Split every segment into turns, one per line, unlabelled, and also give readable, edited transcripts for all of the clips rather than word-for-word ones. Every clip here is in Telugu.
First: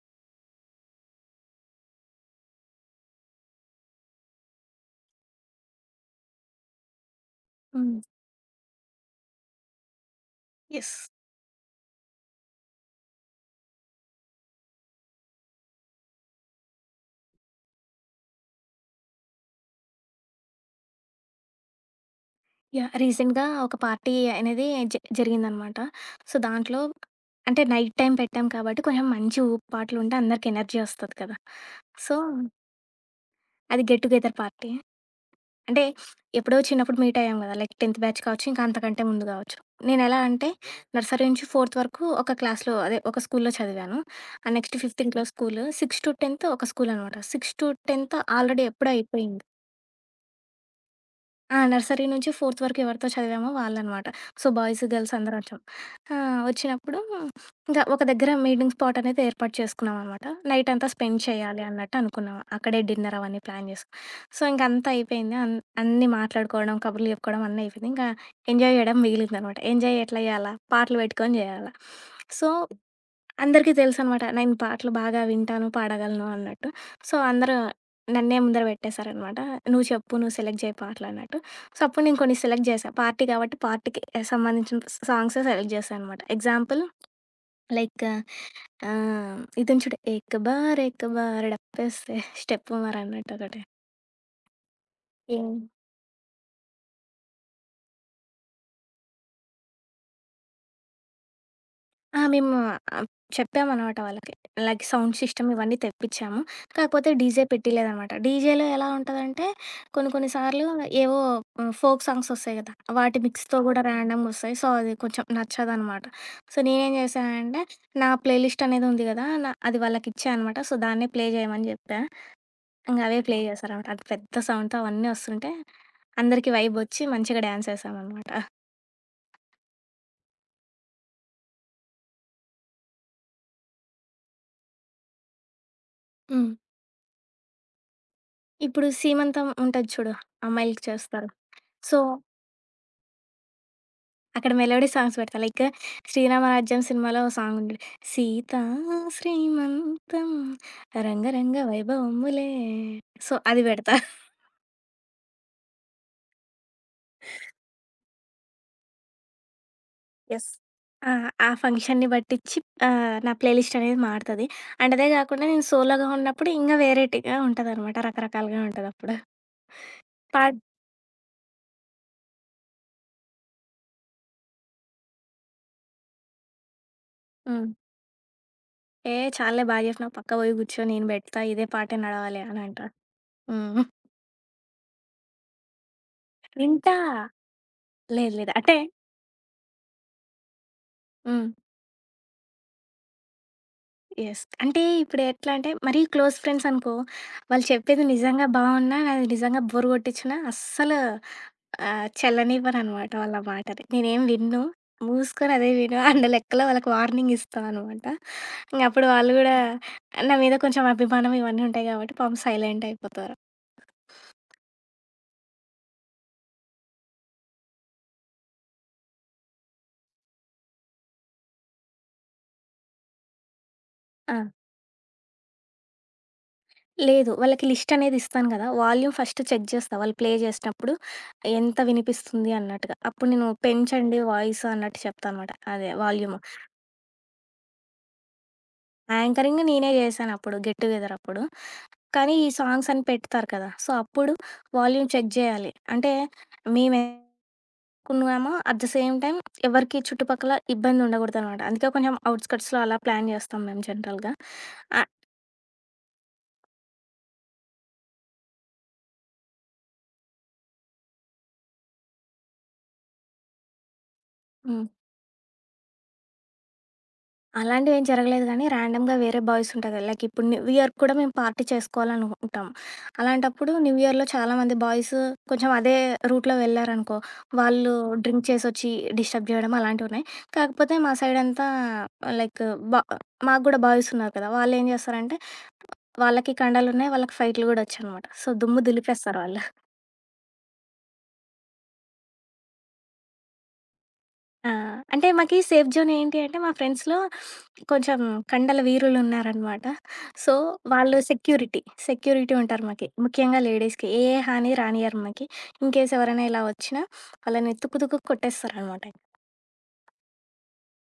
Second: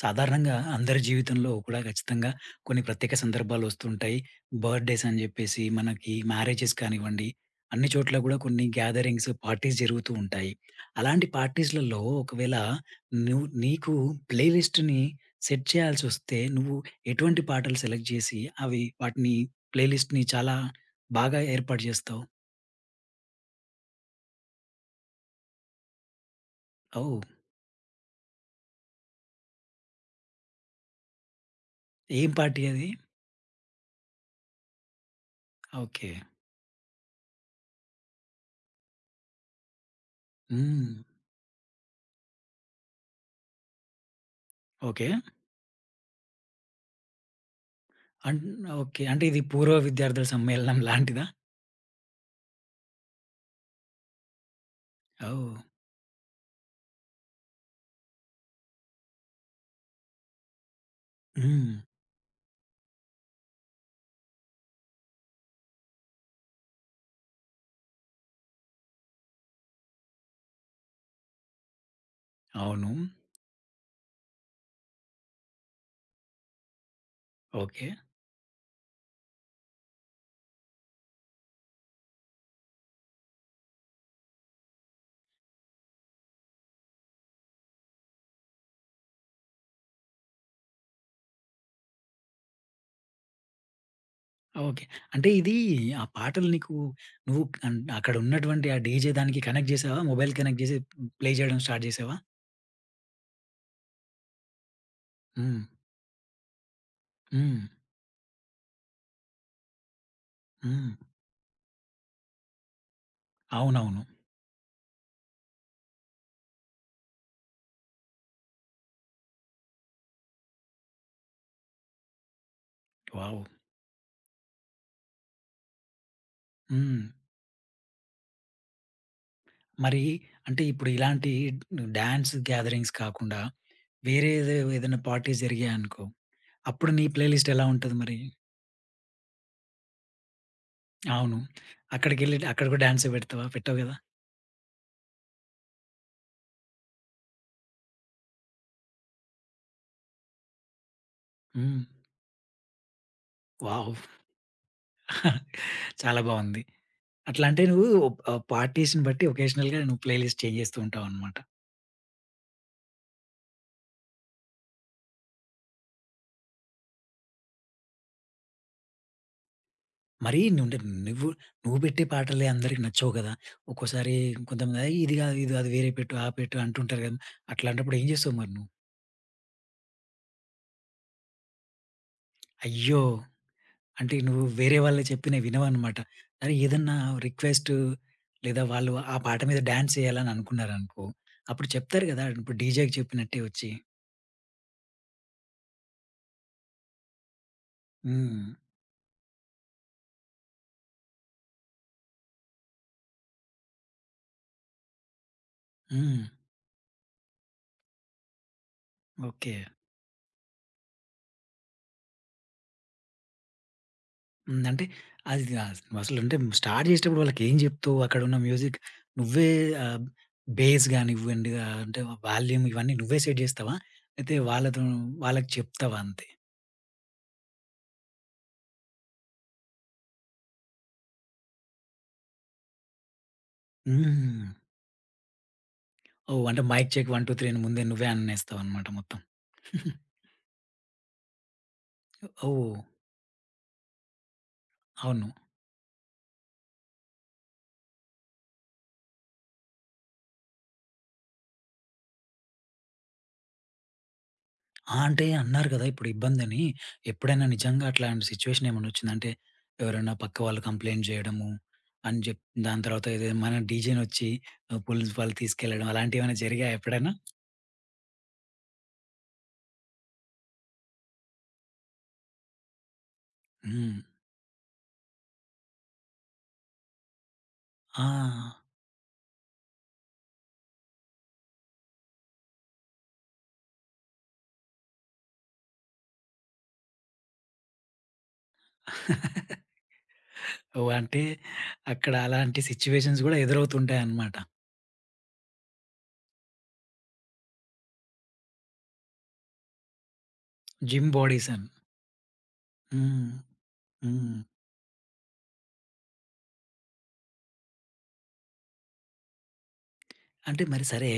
సాధారణంగా అందరి జీవితంలో కూడా ఖచ్చితంగా కొన్ని ప్రత్యేక సందర్భాలు వస్తుంటాయి. బర్త్‌డేస్ అని జెప్పేసి, మనకి మ్యారేజెస్ కానివ్వండి, అన్ని
హ్మ్.
చోట్ల గూడా కొన్ని గ్యాదరింగ్స్, పార్టీస్ జరుగుతూ ఉంటాయి.
యెస్.
అలాంటి పార్టీస్‌లలో ఒకవేళ నువ్వు నీకు ప్లే లిస్ట్‌ని సెట్ చేయాల్సొస్తే, నువ్వు ఎటువంటి పాటలు సెలెక్ట్ జేసి, అవి వాటిని ప్లే లిస్ట్‌ని చాలా బాగా ఏర్పాటు జేస్తావు?
యాహ్! రీసెంట్‌గా ఒక పార్టీ అనేది జరిగిందనమాట. సో, దాంట్లో
ఓహ్!
అంటే నైట్ టైమ్ పెట్టాం కాబట్టి కొంచెం మంచి ఊపుపాటలు ఉంటే అందరికి ఎనర్జీ వస్తది కదా! సో,
ఏం పార్టీ అది?
అది గెట్ టుగెదర్ పార్టీ. అంటే
ఓకే.
ఎప్పుడో చిన్నప్పుడు మీట్ అయ్యాం కదా! లైక్ 10థ్ బ్యాచ్ కావచ్చు, ఇంకా అంతకంటే ముందు కావచ్చు. నేనెలా అంటే
హ్మ్.
నర్సరీ నుంచి 4థ్ వరకు ఒక క్లాస్‌లో అదే ఒక స్కూల్‌లో చదివాను. ఆ నెక్స్ట్ ఫిఫ్త్
ఓకే.
ఇంకో స్కూలు, 6-10 ఒక స్కూలనమాట. 6-10
అన్
ఆల్రెడీ ఎప్పుడో
ఓకే. అంటే ఇది
అయిపోయింది.
పూర్వ విద్యార్థుల సమ్మేళనం లాంటిదా?
ఆ! నర్సరీ నుంచి ఫోర్త్ వరకు ఎవరితో చదివామో వాళ్ళనమాట. సో, బాయ్స్, గర్ల్స్ అందరం
ఓహ్!
వచ్చాం. ఆ! వచ్చినప్పుడు ఇంకా ఒక దగ్గర మీటింగ్ స్పాట్ అనేది ఏర్పాటు చేసుకున్నామనమాట. నైట్ అంతా స్పెండ్ చేయాలి
హ్మ్.
అన్నట్టు అనుకున్నాం. అక్కడే డిన్నర్ అవన్నీ ప్లాన్ చేసుకున్నాం. సో, ఇంక అంతా అయిపోయింది. అన్నీ మాట్లాడుకోవడం, కబుర్లు చెప్పుకోవడం అన్నీ అయిపోయింది. ఇంకా ఎంజాయ్ చేయడం మిగిలిందనమాట. ఎంజాయ్ ఎట్లా చేయాలా? పాటలు పెట్టుకొని చేయాలా? సో
అవును.
అందరికీ తెలుసనమాట. నేను పాటలు బాగా వింటాను, పాడగలను అన్నట్టు. సో, అందరూ
ఓకే.
నన్నే ముందర పెట్టేశారనమాట. "నువ్వు చెప్పు, నువ్వు సెలెక్ట్ చేయి పాటలన్నట్టు." సో, అప్పుడు నేను కొన్ని సెలెక్ట్ చేశా. పార్టీ కాబట్టి పార్టీకి సంబంధించిన సాంగ్సే సెలెక్ట్ చేశా అనమాట. ఎగ్జాంపుల్ లైక్ ఇది ఉంది చూడు. 'ఏక్ బార్ ఏక్ బార్ డప్పేస్తే స్టెప్ మారన్నట్టు' ఒకటి.
ఓకే. అంటే ఇది
యాహ్!
ఆ పాటలు నీకు నువ్వు అక్కడ ఉన్నటువంటి ఆ డీజే దానికి కనెక్ట్ జేసావా? మొబైల్ కనెక్ట్ జేసి ప్లే చేయడం స్టార్ట్ జేసావా?
ఆ! మేము ఆహ్, చెప్పామనమాట వాళ్ళకి. లైక్ సౌండ్ సిస్టమ్
హ్మ్.
ఇవన్నీ తెప్పిచ్చాము. కాకపోతే డీజే
హ్మ్.
పెట్టియలేదనమాట. డీజేలో ఎలా ఉంటదంటే కొన్ని కొన్ని సార్లు
హ్మ్.
ఏవో ఫోక్ సాంగ్స్ ఒస్తాయి గదా! వాటి మిక్స్‌తో గూడా
అవునవును.
ర్యాండమ్‌గొస్తాయి. సో, అది కొంచెం నచ్చదనమాట. సో, నేనేం జేశానంటే నా ప్లే లిస్ట్ అనేది ఉంది గదా! నా అది వాళ్ళకిచ్చా అనమాట. సో, దాన్నే ప్లే జేయమని జెప్పా. ఇంగ అవే ప్లే
వావ్!
జేశారనమాట. అది పెద్ద సౌండ్‌తో అవన్నీ ఒస్తుంటే అందరికి వైబొచ్చి
హ్మ్.
మంచిగా డాన్స్ ఏశామనమాట.
మరి అంటే ఇప్పుడు ఇలాంటి డాన్స్ గ్యాదరింగ్స్ కాకుండా వేరేదో ఏదైనా పార్టీస్ జరిగాయనుకో,
హ్మ్.
అప్పుడు నీ ప్లే లిస్ట్ ఎలా ఉంటది మరి?
ఇప్పుడు సీమంతం ఉంటది చూడు అమ్మాయిలకి చేస్తారు.
అవును.
సో
అక్కడికెళ్ళి అక్కడ కూడా డాన్సే పెడతావా? పెట్టవు గదా!
అక్కడ మెలోడీ సాంగ్స్ పెడతా. లైక్ 'శ్రీరామరాజ్యం' సినిమాలో ఓ సాంగ్ ఉంటది. సీతా శ్రీమంతం రంగరంగ
హ్మ్.
వైభవములే సో, అది పెడతా.
వావ్! చాలా బావుంది. అట్లా అంటే నువ్వు పార్టీస్‌ని బట్టి ఒకేషనల్‌గా నువ్వు ప్లే లిస్ట్
యెస్.
చేంజ్ చేస్తూ
ఆ!
ఉంటావనమాట.
ఆ ఫంక్షన్‌ని బట్టిచ్చి నా ప్లేలిస్ట్ అనేది మారతది. అండ్ అదే కాకుండా నేను సోలోగా ఉన్నప్పుడు ఇంగా వేరైటీగా ఉంటదనమాట. రకరకాలుగా ఉంటదప్పుడు.
మరి
పాట్
నువ్వుంటే నువ్వు నువ్వు పెట్టే పాటలే అందరికి నచ్చవు కదా! ఒక్కోసారి కొంతమంది "ఏయ్! ఇది కాదు, ఇది కాదు వేరేయి పెట్టు, ఆ పెట్టు" అంటుంటారు కదా!
హ్మ్.
అట్లాంటప్పుడు ఏం చేస్తావు మరి నువ్వు?
ఏ చాలులే బా జెప్పినావు. పక్క పోయి కూర్చో నేను పెడతా. ఇదే పాటే నడవాలి అని అంటా.
అయ్యో!
హ్మ్.
అంటే నువ్వు వేరే వాళ్ళు చెప్పినవి వినవనమాట. అరే! ఏదన్నా
వింటా.
రిక్వెస్టు
లేదు లేదు.
లేదా
అంటే
వాళ్ళు ఆ పాట మీద డాన్స్ చేయాలని అనుకున్నారనుకో,
హ్మ్.
అప్పుడు చెప్తారు కదా! ఇప్పుడు డీజేకి చెప్పినట్టే వచ్చి.
యెస్. అంటే ఇప్పుడు ఎట్లా అంటే మరీ క్లోజ్ ఫ్రెండ్స్ అనుకో, వాళ్ళు చెప్పేది
హ్మ్.
నిజంగా బావున్నా, నాది నిజంగా బోర్ కొట్టించినా అస్సలు చల్లనివ్వననమాట వాళ్ళ మాటని. నేనేం వినను. మూసుకొని అదే విను
హ్మ్.
అన్న లెక్కలో వాళ్ళకి వార్నింగ్ ఇస్తా అనమాట. ఇంక అప్పుడు వాళ్ళు
ఓకే.
గూడా నా మీద కొంచెం అభిమానం ఇవన్నీ ఉంటాయి కాబట్టి పాపం సైలెంట్ అయిపోతారు.
హ్మ్. అంటే అది గాస్ అసలంటే స్టార్ట్ జేసేటప్పుడు వాళ్ళకేం జెప్తావు? అక్కడున్న మ్యూజిక్ నువ్వే ఆహ్, బేస్ గానివ్వండి, అంటే వాల్యూమ్ ఇవన్నీ నువ్వే సెట్ జేస్తావా? అయితే
ఆ!
వాళ్ళకి చెప్తావా అంతే?
లేదు. వాళ్ళకి లిస్ట్ అనేది ఇస్తాను గదా! వాల్యూమ్ ఫస్ట్ చెక్ చేస్తా. వాళ్ళు ప్లే చేసినప్పుడు ఎంత వినిపిస్తుంది అన్నట్టుగా. అప్పుడు నేను పెంచండి
హ్మ్.
వాయిస్ అన్నట్టు చెప్తా అనమాట. అదే వాల్యూమ్.
ఓహ్! అంటే మైక్ చెక్ 1, 2, 3 అని ముందే నువ్వే అనేస్తావనమాట మొత్తం.
యాంకరింగ్ నేనే జేశానప్పుడు. గెట్ టుగెదర్ అప్పుడు. కానీ ఈ
ఓహ్!
సాంగ్స్ అని పెడతారు కదా! సో, అప్పుడు వాల్యూమ్
అవును.
చెక్ జేయాలి. అంటే మేమేమనుకున్నామో అట్ ద సేమ్ టైమ్ ఎవరికీ చుట్టుపక్కల ఇబ్బంది ఉండకూడదనమాట. అందుకే కొంచెం ఔట్‌స్కట్స్‌లో అలా ప్లాన్ జేస్తాం మేము జనరల్‌గా.
ఆ!
ఆహ్
అంటే అన్నారు గదా! ఇప్పుడు ఇబ్బందని. ఎప్పుడైనా నిజంగా అట్లాంటి సిట్యుయేషన్ ఏమన్నా వచ్చిందంటే, ఎవరైనా పక్క వాళ్ళు కంప్లెయింట్ జేయడము అని దాని తర్వాత ఏదైనా మన డీజే‌నొచ్చి
హ్మ్.
పోలీస్ వాళ్ళు తీసుకెళ్ళడం అలాంటివేమైనా జరిగాయా ఎప్పుడైనా?
అలాంటివేం జరగలేదు గానీ, ర్యాండమ్‌గా వేరే బాయ్స్ ఉంటారు కదా! లైక్ ఇప్పుడు న్యూ ఇయర్ కూడా మేము పార్టీ చేసుకోవాలనుకుంటాం. అలాంటప్పుడు న్యూ
హ్మ్.
ఇయర్‌లో చాలామంది బాయ్స్ కొంచెం అదే రూట్‌లో వెళ్లారనుకో, వాళ్ళు
ఆ!
డ్రింక్ చేసొచ్చి డిస్టర్బ్ జేయడం అలాంటివున్నాయి. కాకపోతే మా సైడంతా లైక్ బ మాకు గూడా బాయ్స్ ఉన్నారు కదా! వాళ్ళేం జేస్తారంటే, వాళ్ళకి కండలున్నాయి, వాళ్ళకి ఫైట్లు గూడా వచ్చనమాట. సో, దుమ్ము దులిపేస్తారు వాళ్ళు.
ఓహ్! అంటే అక్కడ అలాంటి సిట్యుయేషన్స్ గూడా ఎదురవుతుంటాయన్నమాట.
ఆ! అంటే మాకి సేఫ్ జోన్ ఏంటి అంటే, మా ఫ్రెండ్స్‌లో కొంచెం కండల వీరులున్నారనమాట. సో,
జిమ్
వాళ్ళు
బాడీస్ అని.
సెక్యూరిటీ, సెక్యూరిటీ ఉంటారు మాకి.
హ్మ్.
ముఖ్యంగా లేడీస్‌కి. ఏ
హ్మ్.
హాని రానియ్యరు మాకి. ఇన్‌కేస్ ఎవరైనా ఇలా వచ్చినా వాళ్ళని తుక్కు తుక్కు కొట్టేస్తారనమాట.
అంటే మరి సరే,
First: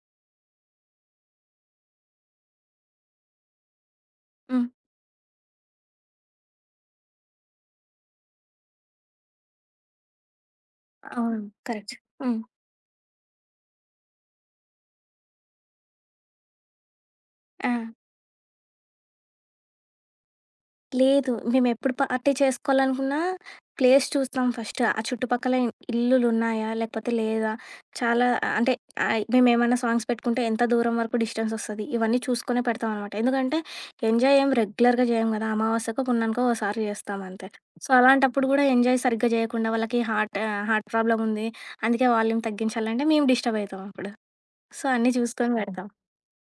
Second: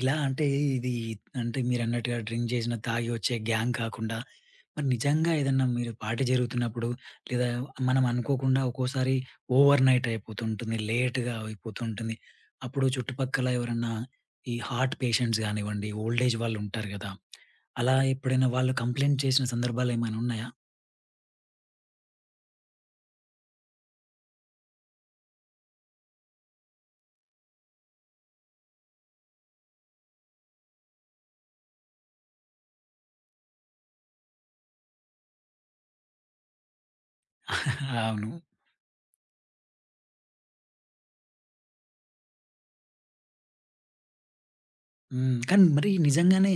ఇలా అంటే ఇది అంటే మీరన్నట్టుగా డ్రింక్ చేసిన, తాగి వచ్చే గ్యాంగ్ కాకుండా,
హ్మ్.
మరి నిజంగా ఏదన్నా మీరు పార్టీ జరుగుతున్నప్పుడు, లేదా మనం అనుకోకుండా ఒక్కోసారి ఓవర్‌నైట్ అయిపోతుంటుంది. లేట్‌గా
అవును. కరెక్ట్.
అయిపోతుంటుంది.
హ్మ్.
అప్పుడు చుట్టుపక్కల ఎవరన్నా ఈ హార్ట్ పేషెంట్స్ గానివ్వండి, ఓల్డ్ ఏజ్ వాళ్ళుంటారు గదా!
ఆ!
అలా ఎప్పుడైనా వాళ్ళు కంప్లెయింట్ చేసిన సందర్భాలేమైనా ఉన్నాయా?
లేదు. మేమెప్పుడు పార్టీ చేసుకోవాలనుకున్నా ప్లేస్ చూస్తాం ఫస్ట్. ఆ చుట్టుపక్కల ఇల్లులున్నాయా? లేకపోతే లేదా? చాలా అంటే మేమేమన్నా సాంగ్స్ పెట్టుకుంటే ఎంత దూరం వరకు డిస్టెన్స్ వస్తది? ఇవన్నీ చూసుకునే పెడతామనమాట. ఎందుకంటే ఎంజాయ్ ఏం రెగ్యులర్‌గా జేయం గదా! అమావాస్యకో, పుణ్యానికో ఓసారి జేస్తాం అంతే. సో,
అవును.
అలాంటప్పుడు గూడా ఎంజాయ్ సరిగ్గా జేయకుండా వాళ్ళకి హార్ట్ ప్రాబ్లమ్ ఉంది. అందుకే వాల్యూమ్ తగ్గించాలంటే మేము డిస్టర్బ్ అయితాం అప్పుడు. సో, అన్నీ
హ్మ్.
చూసుకొని ఓహ్!
కానీ
పెడతాం.
మరి నిజంగానే,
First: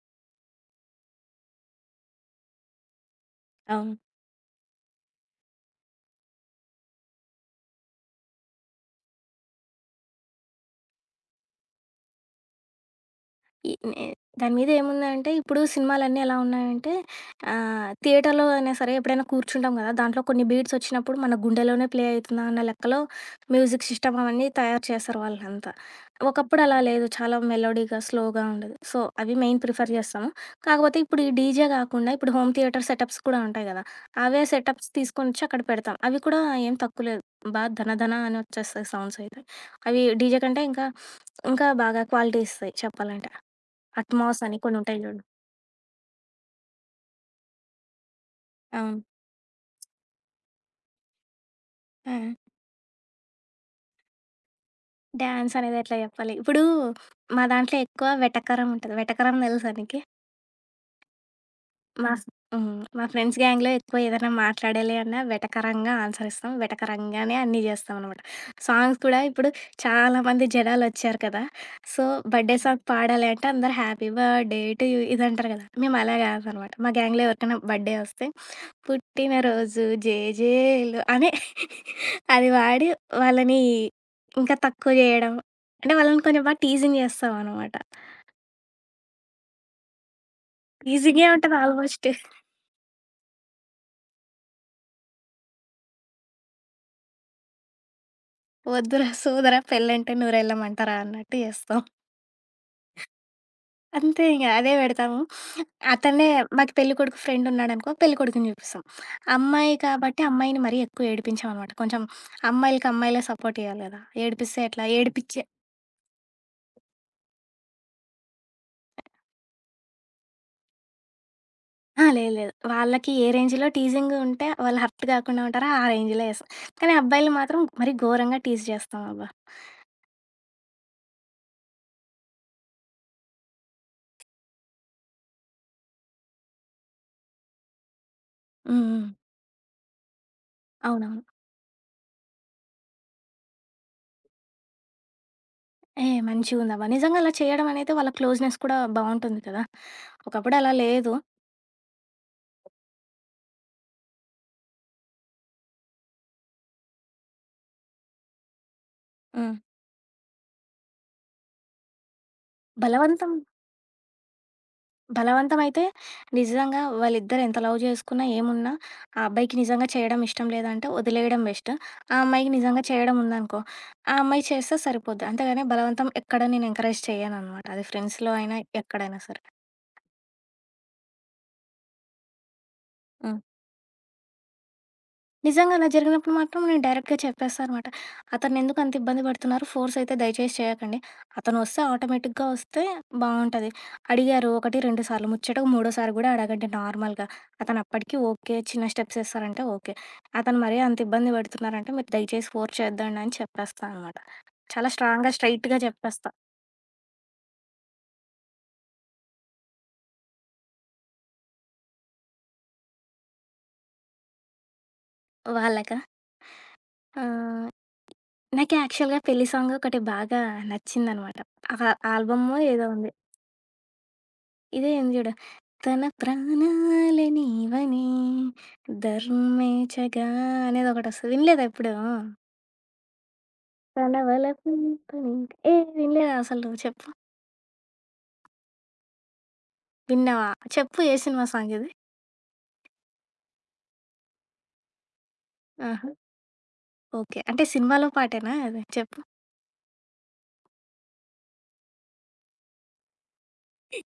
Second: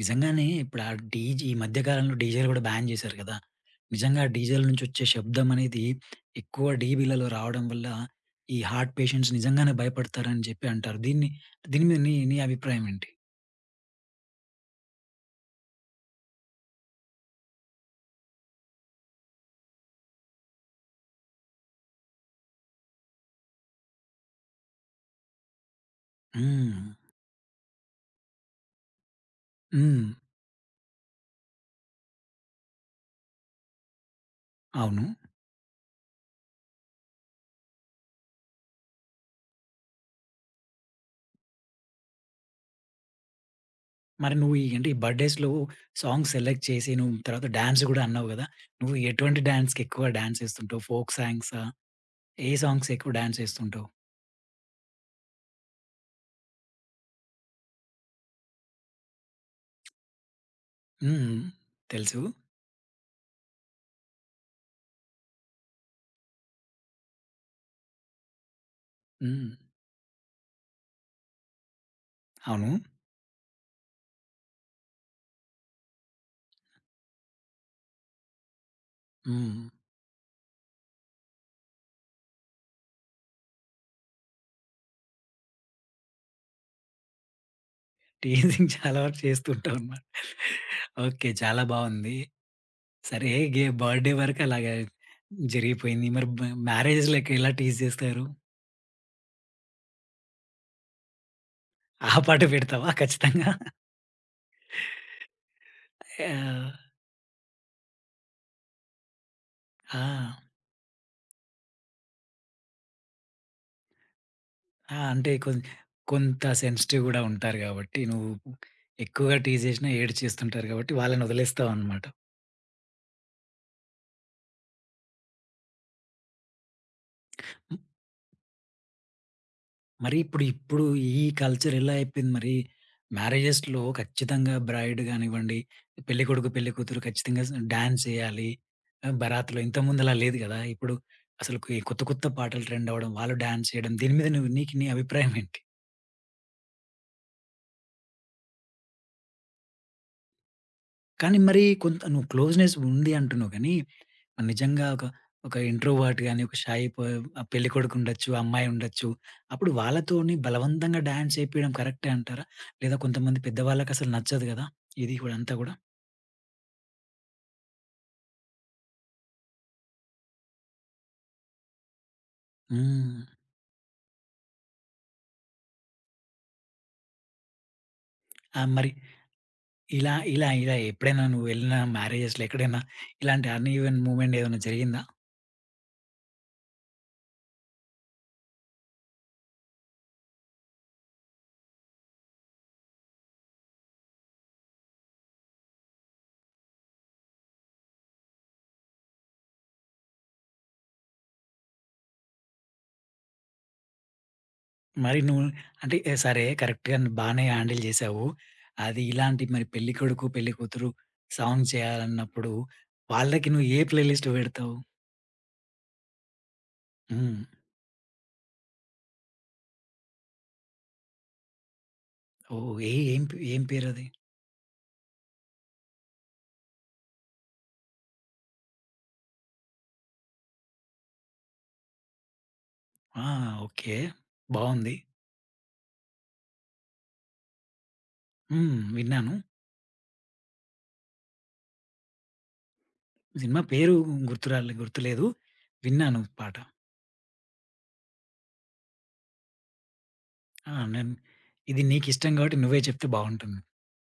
నిజంగానే ఇప్పుడు ఆ డీజే ఈ మధ్య కాలంలో డీజేలు గూడా బ్యాన్ చేశారు గదా!
అవును.
నిజంగా డీజేల నుంచి వచ్చే శబ్దం అనేది ఎక్కువ డీబీలలో రావడం వల్ల ఈ హార్ట్ పేషెంట్స్ నిజంగానే భయపడతారని చెప్పి అంటారు. దీని మీద నీ నీ అభిప్రాయం ఏంటి?
ఈ నే దాని మీద ఏముందంటే, ఇప్పుడు సినిమాలన్నీ ఎలా ఉన్నాయంటే థియేటర్‌లో అయినా సరే ఎప్పుడైనా కూర్చుంటాం కదా! దాంట్లో కొన్ని బీట్స్ వచ్చినప్పుడు మన గుండెలోనే ప్లే అయితుందా అన్న లెక్కలో మ్యూజిక్ సిస్టమ్ అవన్నీ తయారు చేస్తారు వాళ్ళంతా. ఒకప్పుడు అలా
హ్మ్.
లేదు. చాలా మెలోడీగా, స్లోగా ఉండేది. సో, అవి మెయిన్ ప్రిఫర్
హ్మ్.
చేస్తాము. కాకపోతే ఇప్పుడు ఈ డీజే కాకుండా ఇప్పుడు హోమ్ థియేటర్ సెటప్స్ కూడా ఉంటాయి కదా! అవే సెటప్స్
అవును.
తీసుకొనొచ్చి అక్కడ పెడతాం. అవి కూడా ఏం తక్కువ లేదు. బా ధనధన అని వచ్చేస్తాయి సౌండ్స్ అయితే. అవి డీజే కంటే ఇంకా, ఇంకా బాగా క్వాలిటీ ఇస్తాయి చెప్పాలంటే.
మరి
అట్మాస్
నువ్వు
అని
ఈ
కొన్నుంటాయి జూడు.
బర్త్‌డేస్‌లో సాంగ్స్ సెలెక్ట్ చేసి నువ్వు తర్వాత డాన్స్ గూడా అన్నావు గదా! నువ్వు
అవును.
ఎటువంటి డాన్స్‌కి ఎక్కువ డాన్స్ ఏస్తుంటావు? ఫోక్ సాంగ్సా?
ఆ!
ఏ సాంగ్స్ ఎక్కువ డాన్స్ ఏస్తుంటావు?
డాన్స్ అనేది ఎట్లా జెప్పాలి? ఇప్పుడు మా దాంట్లో ఎక్కువ వెటకరం ఉంటది. వెటకరం దెలుసా నీకి?
హ్మ్.
మా హ్మ్.
తెలుసు.
ఫ్ హ్మ్. మా ఫ్రెండ్స్ గ్యాంగ్‌లో ఎక్కువ ఏదైనా మాట్లాడాలి అన్నా వెటకరంగా ఆన్సర్ ఇస్తాం. వెటకరంగానే అన్నీ జేస్తామనమాట. సాంగ్స్ కూడా ఇప్పుడు
హ్మ్.
చాలామంది జనాలొచ్చారు కదా! సో, బర్త్‌డే
అవును.
సాంగ్ పాడాలి అంటే అందరూ హ్యాపీ బర్త్‌డే టు యూ ఇదంటారు గదా! మేము అలా గాదనమాట. మా గ్యాంగ్‌లో ఎవరికైనా బర్త్‌డే వస్తే
హ్మ్.
పుట్టినరోజు జేజేలు అనే అది వాడి వాళ్ళని ఇంకా తక్కువ చేయడం. అంటే వాళ్ళని కొంచెం బాగా టీజింగ్ చేస్తామనమాట.
టీజింగ్ చాలా వరకు చేస్తుంటాం అనమాట.
టీజింగే
ఓకే.
ఉంటది
చాలా
ఆల్మోస్ట్.
బావుంది. సరే గే బర్త్‌డే వరకు అలాగా జరిగిపోయింది. మరి మ్యారేజ్‌లకి ఎలా టీజ్ చేస్తారు?
"వద్దురా సోదరా పెళ్ళంటే నూరెళ్ళమంటారా" అన్నట్టు చేస్తాం.
ఆ పాట పెడతావా ఖచ్చితంగా?
అంతే ఇంగ అదే పెడతాము. అతనే
యాహ్!
మాకు పెళ్ళికొడుకు ఫ్రెండ్ ఉన్నాడనుకో పెళ్ళికొడుకుని చూపిస్తాం. అమ్మాయి
ఆ!
కాబట్టి అమ్మాయిని మరీ ఎక్కువ ఏడిపించమనమాట. కొంచెం అమ్మాయిలకి అమ్మాయిలే సపోర్ట్ ఇయ్యాలి గదా! ఏడిపిస్తే ఎట్లా?
ఆ! అంటే
ఏడిపిచ్చి
కొంత సెన్సిటివ్ గూడా ఉంటారు గాబట్టి, నువ్వు ఎక్కువగా టీజ్ చేసినా ఏడ్చేస్తుంటారు గాబట్టి వాళ్ళని వదిలేస్తావనమాట.
ఆ! లేదు లేదు. వాళ్ళకి ఏ రేంజ్‌లో టీజింగ్ ఉంటే వాళ్ళు హర్ట్ గాకుండా ఉంటారో ఆ రేంజ్‌లో ఏస్తాం. కానీ అబ్బాయిలు మాత్రం మరీ ఘోరంగా టీజ్ చేస్తాం అబ్బా!
మరి ఇప్పుడు ఈ కల్చర్ ఎలా అయిపోయింది మరి? మ్యారేజెస్‌లో ఖచ్చితంగా బ్రైడ్ గానివ్వండి, పెళ్ళికొడుకు, పెళ్ళికూతురు ఖచ్చితంగా డాన్స్ చేయాలి.
హ్మ్. హ్మ్.
బరాత్‌లో ఇంతకుముందు అలా లేదు కదా! ఇప్పుడు
అవునవును.
అసలు ఈ కొత్త, కొత్త పాటలు ట్రెండ్ అవ్వడం, వాళ్ళు డాన్స్ చేయడం. దీని మీద నువ్వు నీకు నీ అభిప్రాయం ఏంటి?
ఏ మంచిగుందబ్బా! నిజంగా అలా చేయడం అనేది వాళ్ళ క్లోజ్‌నెస్ కూడా బావుంటుంది కదా! ఒకప్పుడు అలా లేదు.
కానీ మరి కొంత నువ్వు క్లోజ్‌నెస్ ఉంది అంటున్నావు కానీ నిజంగా ఒక ఒక ఇంట్రోవర్ట్ గాని, ఒక షై ప పెళ్ళికొడుకు ఉండొచ్చు, అమ్మాయి ఉండొచ్చు.
హ్మ్.
అప్పుడు వాళ్ళతోని బలవంతంగా డాన్స్ చేపియడం కరెక్టే అంటారా? లేదా
బలవంతం
కొంతమంది పెద్దవాళ్ళకసలు నచ్చదు గదా! ఇది కూడా అంతా గూడా.
బలవంతమైతే నిజంగా వాళ్ళిద్దరు ఎంత లవ్ జేసుకున్నా, ఏమున్నా ఆ అబ్బాయికి నిజంగా చేయడం ఇష్టం లేదంటే వదిలేయడం బెస్ట్. ఆ అమ్మాయికి నిజంగా చేయడం
హ్మ్.
ఉందనుకో, ఆ అమ్మాయి చేస్తే సరిపోద్ది. అంతేగాని బలవంతం ఎక్కడ నేను ఎంకరేజ్ చేయననమాట. అది ఫ్రెండ్స్‌లో అయినా,
ఆ! మరి
ఎక్కడైనా సరే.
ఇలా ఇలా ఇలా ఎప్పుడైనా నువ్వు వెళ్ళిన మ్యారేజెస్‌లో ఎక్కడైనా ఇలాంటి అన్‌ఈవెన్ మూవ్‌మెంట్ ఏదైనా జరిగిందా?
నిజంగా అలా జరిగినప్పుడు మాత్రం నేను డైరెక్ట్‌గా చెప్పేస్తా అనమాట. అతన్నెందుకు అంత ఇబ్బంది పడుతున్నారు? ఫోర్స్ అయితే దయచేసి చేయకండి. అతను వస్తే ఆటోమేటిక్‌గా వస్తే బావుంటది. అడిగారు 1, 2 సార్లు ముచ్చటగా మూడోసారి గూడా అడగండి నార్మల్‌గా. అతను అప్పటికి ఓకే. చిన్న స్టెప్స్ ఏస్తారంటే ఓకే. అతను మరీ అంత ఇబ్బంది పెడుతున్నారంటే మీరు దయచేసి ఫోర్స్ చేద్దండి అని చెప్పేస్తా అనమాట. చాలా
మరి
స్ట్రాంగ్‌గా
నువ్వు
స్ట్రెయిట్‌గా
అంటే ఏ
చెప్పేస్తా
సరే కరెక్ట్‌గా బానే హ్యాండిల్ చేసావు. అది ఇలాంటి మరి పెళ్ళికొడుకు, పెళ్ళికూతురు సాంగ్ చేయాలన్నప్పుడు వాళ్ళకి నువ్వు ఏ ప్లేలిస్ట్ పెడతావు?
వాళ్ళకి.
హ్మ్.
ఆహ్, నాకు యాక్చువల్‌గా పెళ్లి సాంగ్ ఒకటి బాగా నచ్చిందనమాట. ఆ ఆల్బమో
ఓహ్!
ఏదో
ఏ
ఉంది.
ఏం పే ఏం పేరది?
ఇదే ఉంది జూడు. తన ప్రాణాలనివని ధర్మేచగా అనేది ఒకటి వస్తుంది వినలేదా ఎప్పుడు?
ఆ! ఓకే.
తన వలపు
బావుంది.
పని ఏ వినలేదా అసలు నువ్వు చెప్పు.
హ్మ్. విన్నాను.
విన్నావా? చెప్పు ఏ సినిమా సాంగ్ ఇది?
సినిమా పేరు గుర్తులేదు.
ఆహా!
విన్నాను పాట.
ఓకే. అంటే సినిమాలో పాటేనా అది చెప్పు?
ఆ! నేను ఇది నీకిష్టం గాబట్టి నువ్వే చెప్తే బావుంటుంది.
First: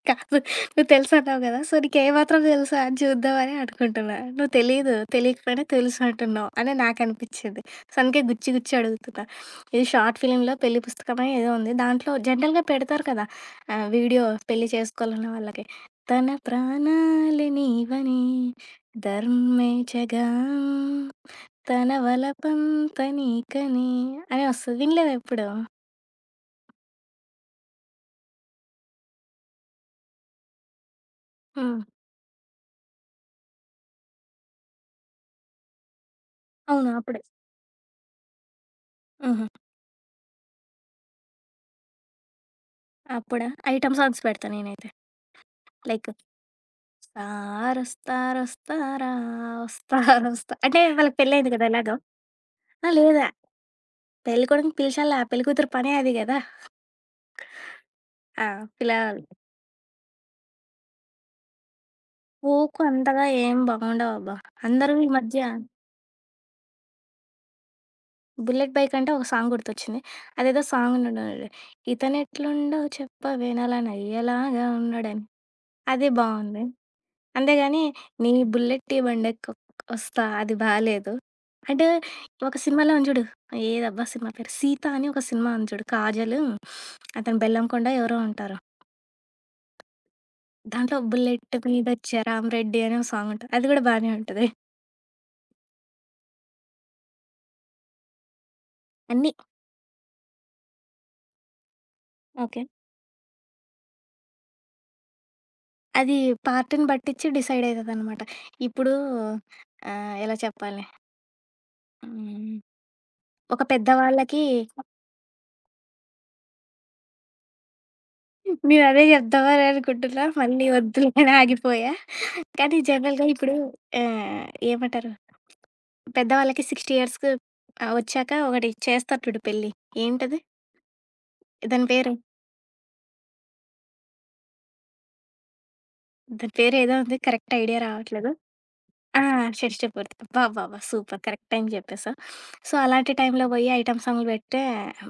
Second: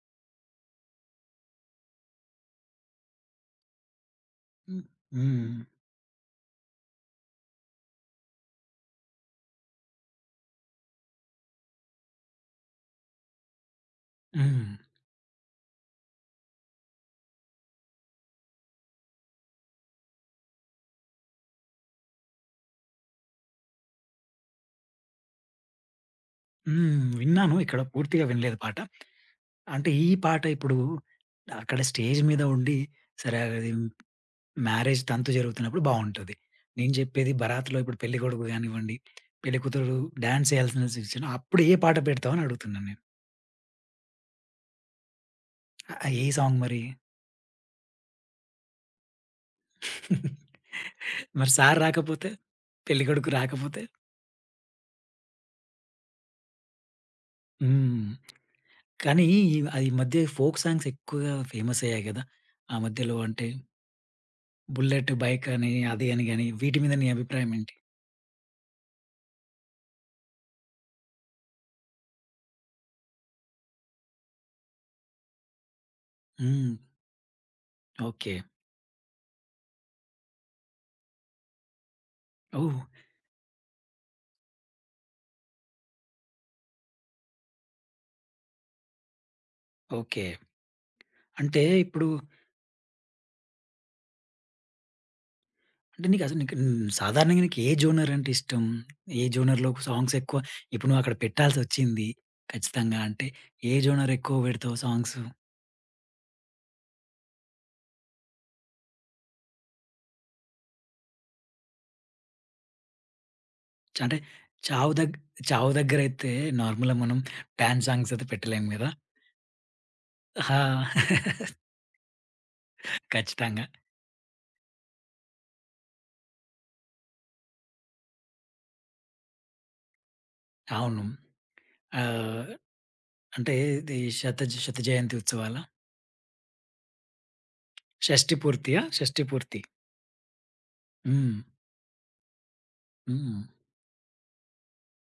కాదు. నువ్వు తెలుసన్నావు గదా! సో, నీకేమాత్రం తెలుసు అని చూద్దామని అనుకుంటున్నా. నువ్వు
హ్మ్.
తెలీదు,
హ్మ్.
తెలియకపోయినా తెలుసు అంటున్నావు అని నాకనిపిచ్చింది. సో, అందుకే గుచ్చి గుచ్చి అడుగుతున్నా. ఇది షార్ట్ ఫిల్మ్‌లో పెళ్లి పుస్తకమో ఏదో ఉంది. దాంట్లో జనరల్‌గా పెడతారు కదా! వీడియో పెళ్లి
హ్మ్.
చేసుకోవాలన్న వాళ్ళకి. తన ప్రాణాలె నీవని ధర్మేచగా తన వలపంత నీకని అని వస్తది. వినలేదా ఎప్పుడు?
హ్మ్. విన్నాను. ఇక్కడ పూర్తిగా వినలేదు పాట. అంటే ఈ పాట ఇప్పుడు అక్కడ
హ్మ్.
స్టేజ్ మీద ఉండి సరే అది మ్యారేజ్ తంతు జరుగుతున్నప్పుడు బావుంటది.
అవును.
నేను
అప్పుడే.
చెప్పేది బరాత్‌లో ఇప్పుడు పెళ్ళికొడుకు గానివ్వండి,
హుహు.
పెళ్ళికూతురు డాన్స్ చేయాల్సిన సిచ్యుయేషన్ అప్పుడు ఏ పాట పెడతావు అని అడుగుతున్నాను నేను.
అప్పుడా? ఐటెమ్ సాంగ్స్ పెడతా నేనైతే.
అ
లైక్
ఏ సాంగ్ మరి?
"సారొస్తారొస్తారా వస్తారొస్తా" అంటే వాళ్ళకి
మరి
పెళ్లయింది కదా!
సార్
ఎలాగో.
రాకపోతే?
ఆ! లేదా
పెళ్ళికొడుకు రాకపోతే?
పెళ్లి కొడుకుని పిలిచాలా, పెళ్లి కూతురు పనే అది గదా!
హ్మ్.
ఆ! పిలవాలి.
కానీ ఈ మధ్య ఫోక్ సాంగ్స్ ఎక్కువగా ఫేమస్ అయ్యాయి గదా! ఆ
ఊకు
మధ్యలో
అంతగా
అంటే
ఏం బాగుండవబ్బా! అందరూ ఈ
'బుల్లెట్
మధ్య
బైక్' అని, అది అని గాని వీటి మీద నీ అభిప్రాయం ఏంటి?
'బుల్లెట్ బైక్' అంటే ఒక సాంగ్ గుర్తొచ్చింది. అదేదో సాంగ్ ఉండేది. "ఇతనెట్లుండో చెప్పవే నల నయ్యలాగా ఉన్నడని." అది బావుంది.
హ్మ్.
అంతేగాని, నీ
ఓకే.
బుల్లెట్‌కి బండెక్కొక్ ఒస్తా అది బాలేదు. అంటే, ఒక
ఓహ్!
సినిమాలో ఉంది జూడు. ఏదబ్బా సినిమా పేరు? 'సీత' అని ఒక సినిమా ఉంది చూడు. కాజలు, అతను బెల్లంకొండ ఎవరో ఉంటారు.
ఓకే.
దాంట్లో 'బుల్లెట్
అంటే ఇప్పుడు
మీదొచ్చే రామిరెడ్డి' అని ఒక సాంగ్ ఉంటది. అది గూడా బానే ఉంటది.
అంటే నీకు హ్మ్, సాధారణంగా నీకు ఏ జోనర్ అంటే ఇష్టం? ఏ
అన్నీ
జోనర్‌లో సాంగ్స్ ఎక్కువ ఇప్పుడు నువ్వు అక్కడ పెట్టాల్సొచ్చింది
ఓకే.
ఖచ్చితంగా అంటే ఏ జోనర్ ఎక్కువ పెడతావు సాంగ్స్?
అది పార్ట్‌ని బట్టిచ్చి డిసైడ్ అయితదనమాట. ఇప్పుడు ఎలా చెప్పాలి? హ్మ్. ఒక
చ అంటే
పెద్దవాళ్ళకి
చావు దగ్ చావు దగ్గరైతే నార్మల్‌గా మనం డాన్స్ సాంగ్స్ అయితే పెట్టలేము గదా!
నేనదే జెప్దామని అనుకుంటున్నా. మళ్ళీ
ఆ!
వద్దులే అని ఆగిపోయా. కానీ జనరల్‌గా ఇప్పుడు
ఖచ్చితంగా.
ఆహ్, ఏమంటారు? పెద్దవాళ్ళకి 60 ఇయర్స్‌కి వచ్చాక ఒకటి చేస్తారు చూడు పెళ్లి. ఏంటది?
అవును.
దాని పేరు,
ఆహ్, అంటే ఇది శత శత జయంతి ఉత్సవాలా?
దాని పేరేదో ఉంది. కరెక్ట్ ఐడియా రావట్లేదు.
షష్టి పూర్తియా?
ఆ!
షష్టి పూర్తి.
షష్టి పూర్తి. అబ్బబ్బబ్బా! సూపర్
హ్మ్.
కరెక్ట్ టైమ్‌కి జెప్పేశావు. సో, అలాంటి
హ్మ్.
టైంలో బోయి ఐటెమ్ సాంగ్‌లు బెడితే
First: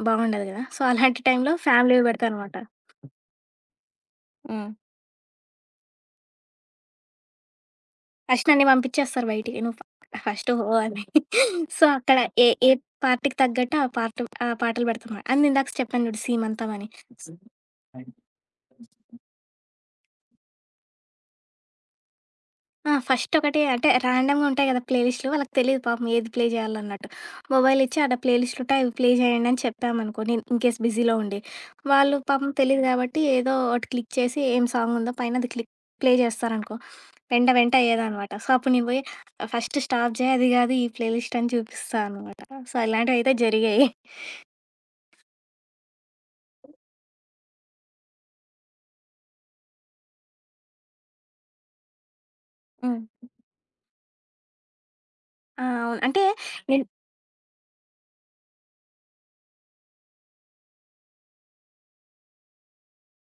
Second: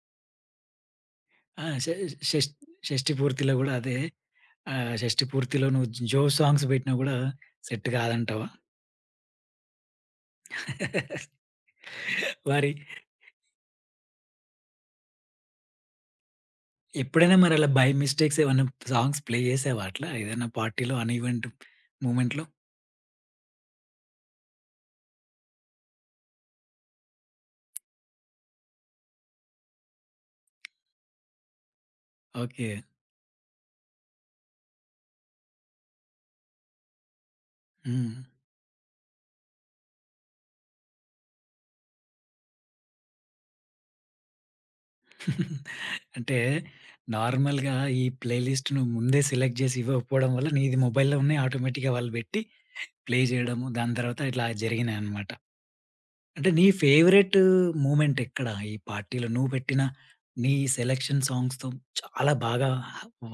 బావుండదు గదా! సో, అలాంటి టైంలో
ఆ! ష
ఫ్యామిలీవి
షష్
బెడతాననమాట.
షష్టి పూర్తిలో గూడా అదే
హ్మ్.
షష్టి పూర్తిలో నువ్వు జో సాంగ్స్ బెట్టినా గూడా సెట్ గాదంటావా?
ఫస్ట్ నన్ను పంపిచ్చేస్తారు బయటికి. నువ్వు ఫ ఫస్ట్ "ఓ" అని. సో, అక్కడ ఏ ఏ
మరి
పార్ట్‌కి తగ్గట్టు ఆ పార్ట్ ఆ పాటలు పెడతానమాట. అండ్ ఇందాక చెప్పాను చూడు 'సీమంతం' అని.
ఎప్పుడైనా మరి అలా బై మిస్టేక్స్ ఏమన్నా సాంగ్స్ ప్లే జేసావా అట్లా ఏదైనా పార్టీలో అన్ ఈవెంట్ మూమెంట్‌లో?
ఆ! ఫస్టొకటి అంటే ర్యాండమ్‌గా ఉంటాయి కదా! ప్లేలిస్ట్‌లు వాళ్ళకి తెలీదు పాపం ఏది ప్లే చేయాలన్నట్టు. మొబైల్ ఇచ్చి ప్లేలిస్ట్‌లు ఉంటాయి అవి ప్లే చేయండి అని చెప్పామనుకో నేను ఇన్‌కేస్ బిజీలో ఉండి. వాళ్ళు పాపం
ఓకే.
తెలీదు కాబట్టి ఏదో ఒకటి క్లిక్ చేసి ఏం సాంగ్ ఉందో పైన అది క్లిక్ ప్లే చేస్తారనుకో వెంట వెంట
హ్మ్.
అయ్యేదనమాట. సో, అప్పుడు నేను పోయి ఫస్ట్ స్టాప్ చేయి అది కాదు ఈ ప్లేలిస్ట్ అని చూపిస్తా అనమాట. సో, ఇలాంటివయితే జరిగాయి.
అంటే నార్మల్‌గా ఈ ప్లే లిస్ట్ నువ్వు ముందే సెలెక్ట్ జేసి ఇవ్వకపోవడం వల్ల నీది మొబైల్‌లోనే ఆటోమేటిక్‌గా వాళ్ళు బెట్టి
హ్మ్.
ప్లే జేయడము. దాని తర్వాత ఇట్లా జరిగినాయన్నమాట.
ఆ! అవును. అంటే
అంటే నీ
నేను
ఫేవరెట్ మూమెంట్ ఎక్కడ? ఈ పార్టీలో నువ్వు పెట్టిన నీ సెలక్షన్ సాంగ్స్‌తో చాలా బాగా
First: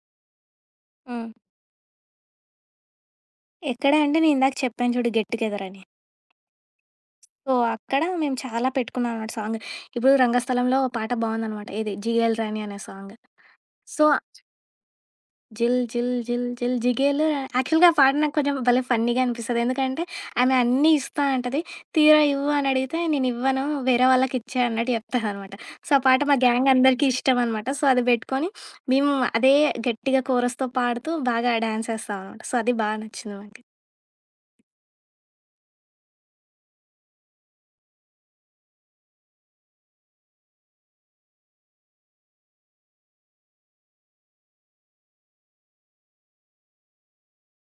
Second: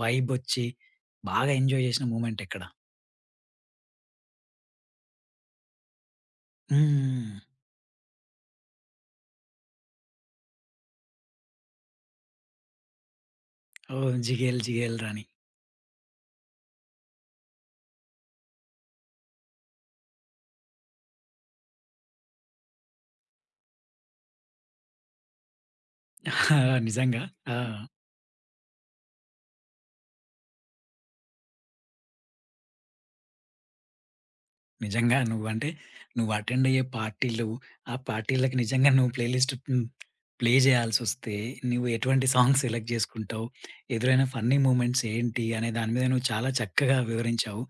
వైబొచ్చి
హ్మ్.
బాగా ఎంజాయ్ జేసిన మూమెంట్ ఎక్కడ?
ఎక్కడ అంటే నేను ఇందాక చెప్పాను చూడు 'గెట్ టుగెదర్' అని.
హ్మ్.
సో, అక్కడ మేము చాలా పెట్టుకున్నాం అనమాట సాంగ్. ఇప్పుడు 'రంగస్థలంలో' ఓ పాట బావుందనమాట. ఏది 'జిగేల్ రాణి' అనే సాంగ్. సో,
ఓహ్! 'జిగేల్ జిగేల్ రాణి'
జిల్ జిల్ జిల్ జిల్ జిగేల్ రాణి యాక్చువల్‌గా ఆ పాట నాకు కొంచెం భలే ఫన్నీగా అనిపిస్తది. ఎందుకంటే ఆమె అన్నీ ఇస్తా అంటది. తీరా ఇవ్వు అని అడిగితే నేనివ్వను వేరే వాళ్ళకిచ్చే అన్నట్టు చెప్తదనమాట. సో, ఆ పాట మా గ్యాంగ్ అందరికీ
నిజంగా.
ఇష్టం
ఆ!
అనమాట. సో, అది పెట్టుకొని మేము అదే గట్టిగా కోరస్‌తో పాడుతూ బాగా డాన్స్ ఏస్తామనమాట. సో, అది బా నచ్చింది మాకు.
నిజంగా నువ్వంటే, నువ్వు అటెండ్ అయ్యే పార్టీలు, ఆ పార్టీలకి నిజంగా నువ్వు ప్లే లిస్ట్ హ్మ్. ప్లే చేయాల్సొస్తే, నువ్వు ఎటువంటి సాంగ్స్ సెలెక్ట్ చేసుకుంటావు? ఎదురైన ఫన్నీ మూమెంట్స్ ఏంటి? అనే దాని మీద నువ్వు చాలా చక్కగా వివరించావు.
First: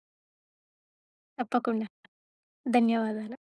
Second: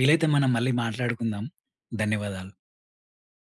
వీలైతే మనం మళ్ళీ మాట్లాడుకుందాం.
తప్పకుండా.
ధన్యవాదాలు.
ధన్యవాదాలు.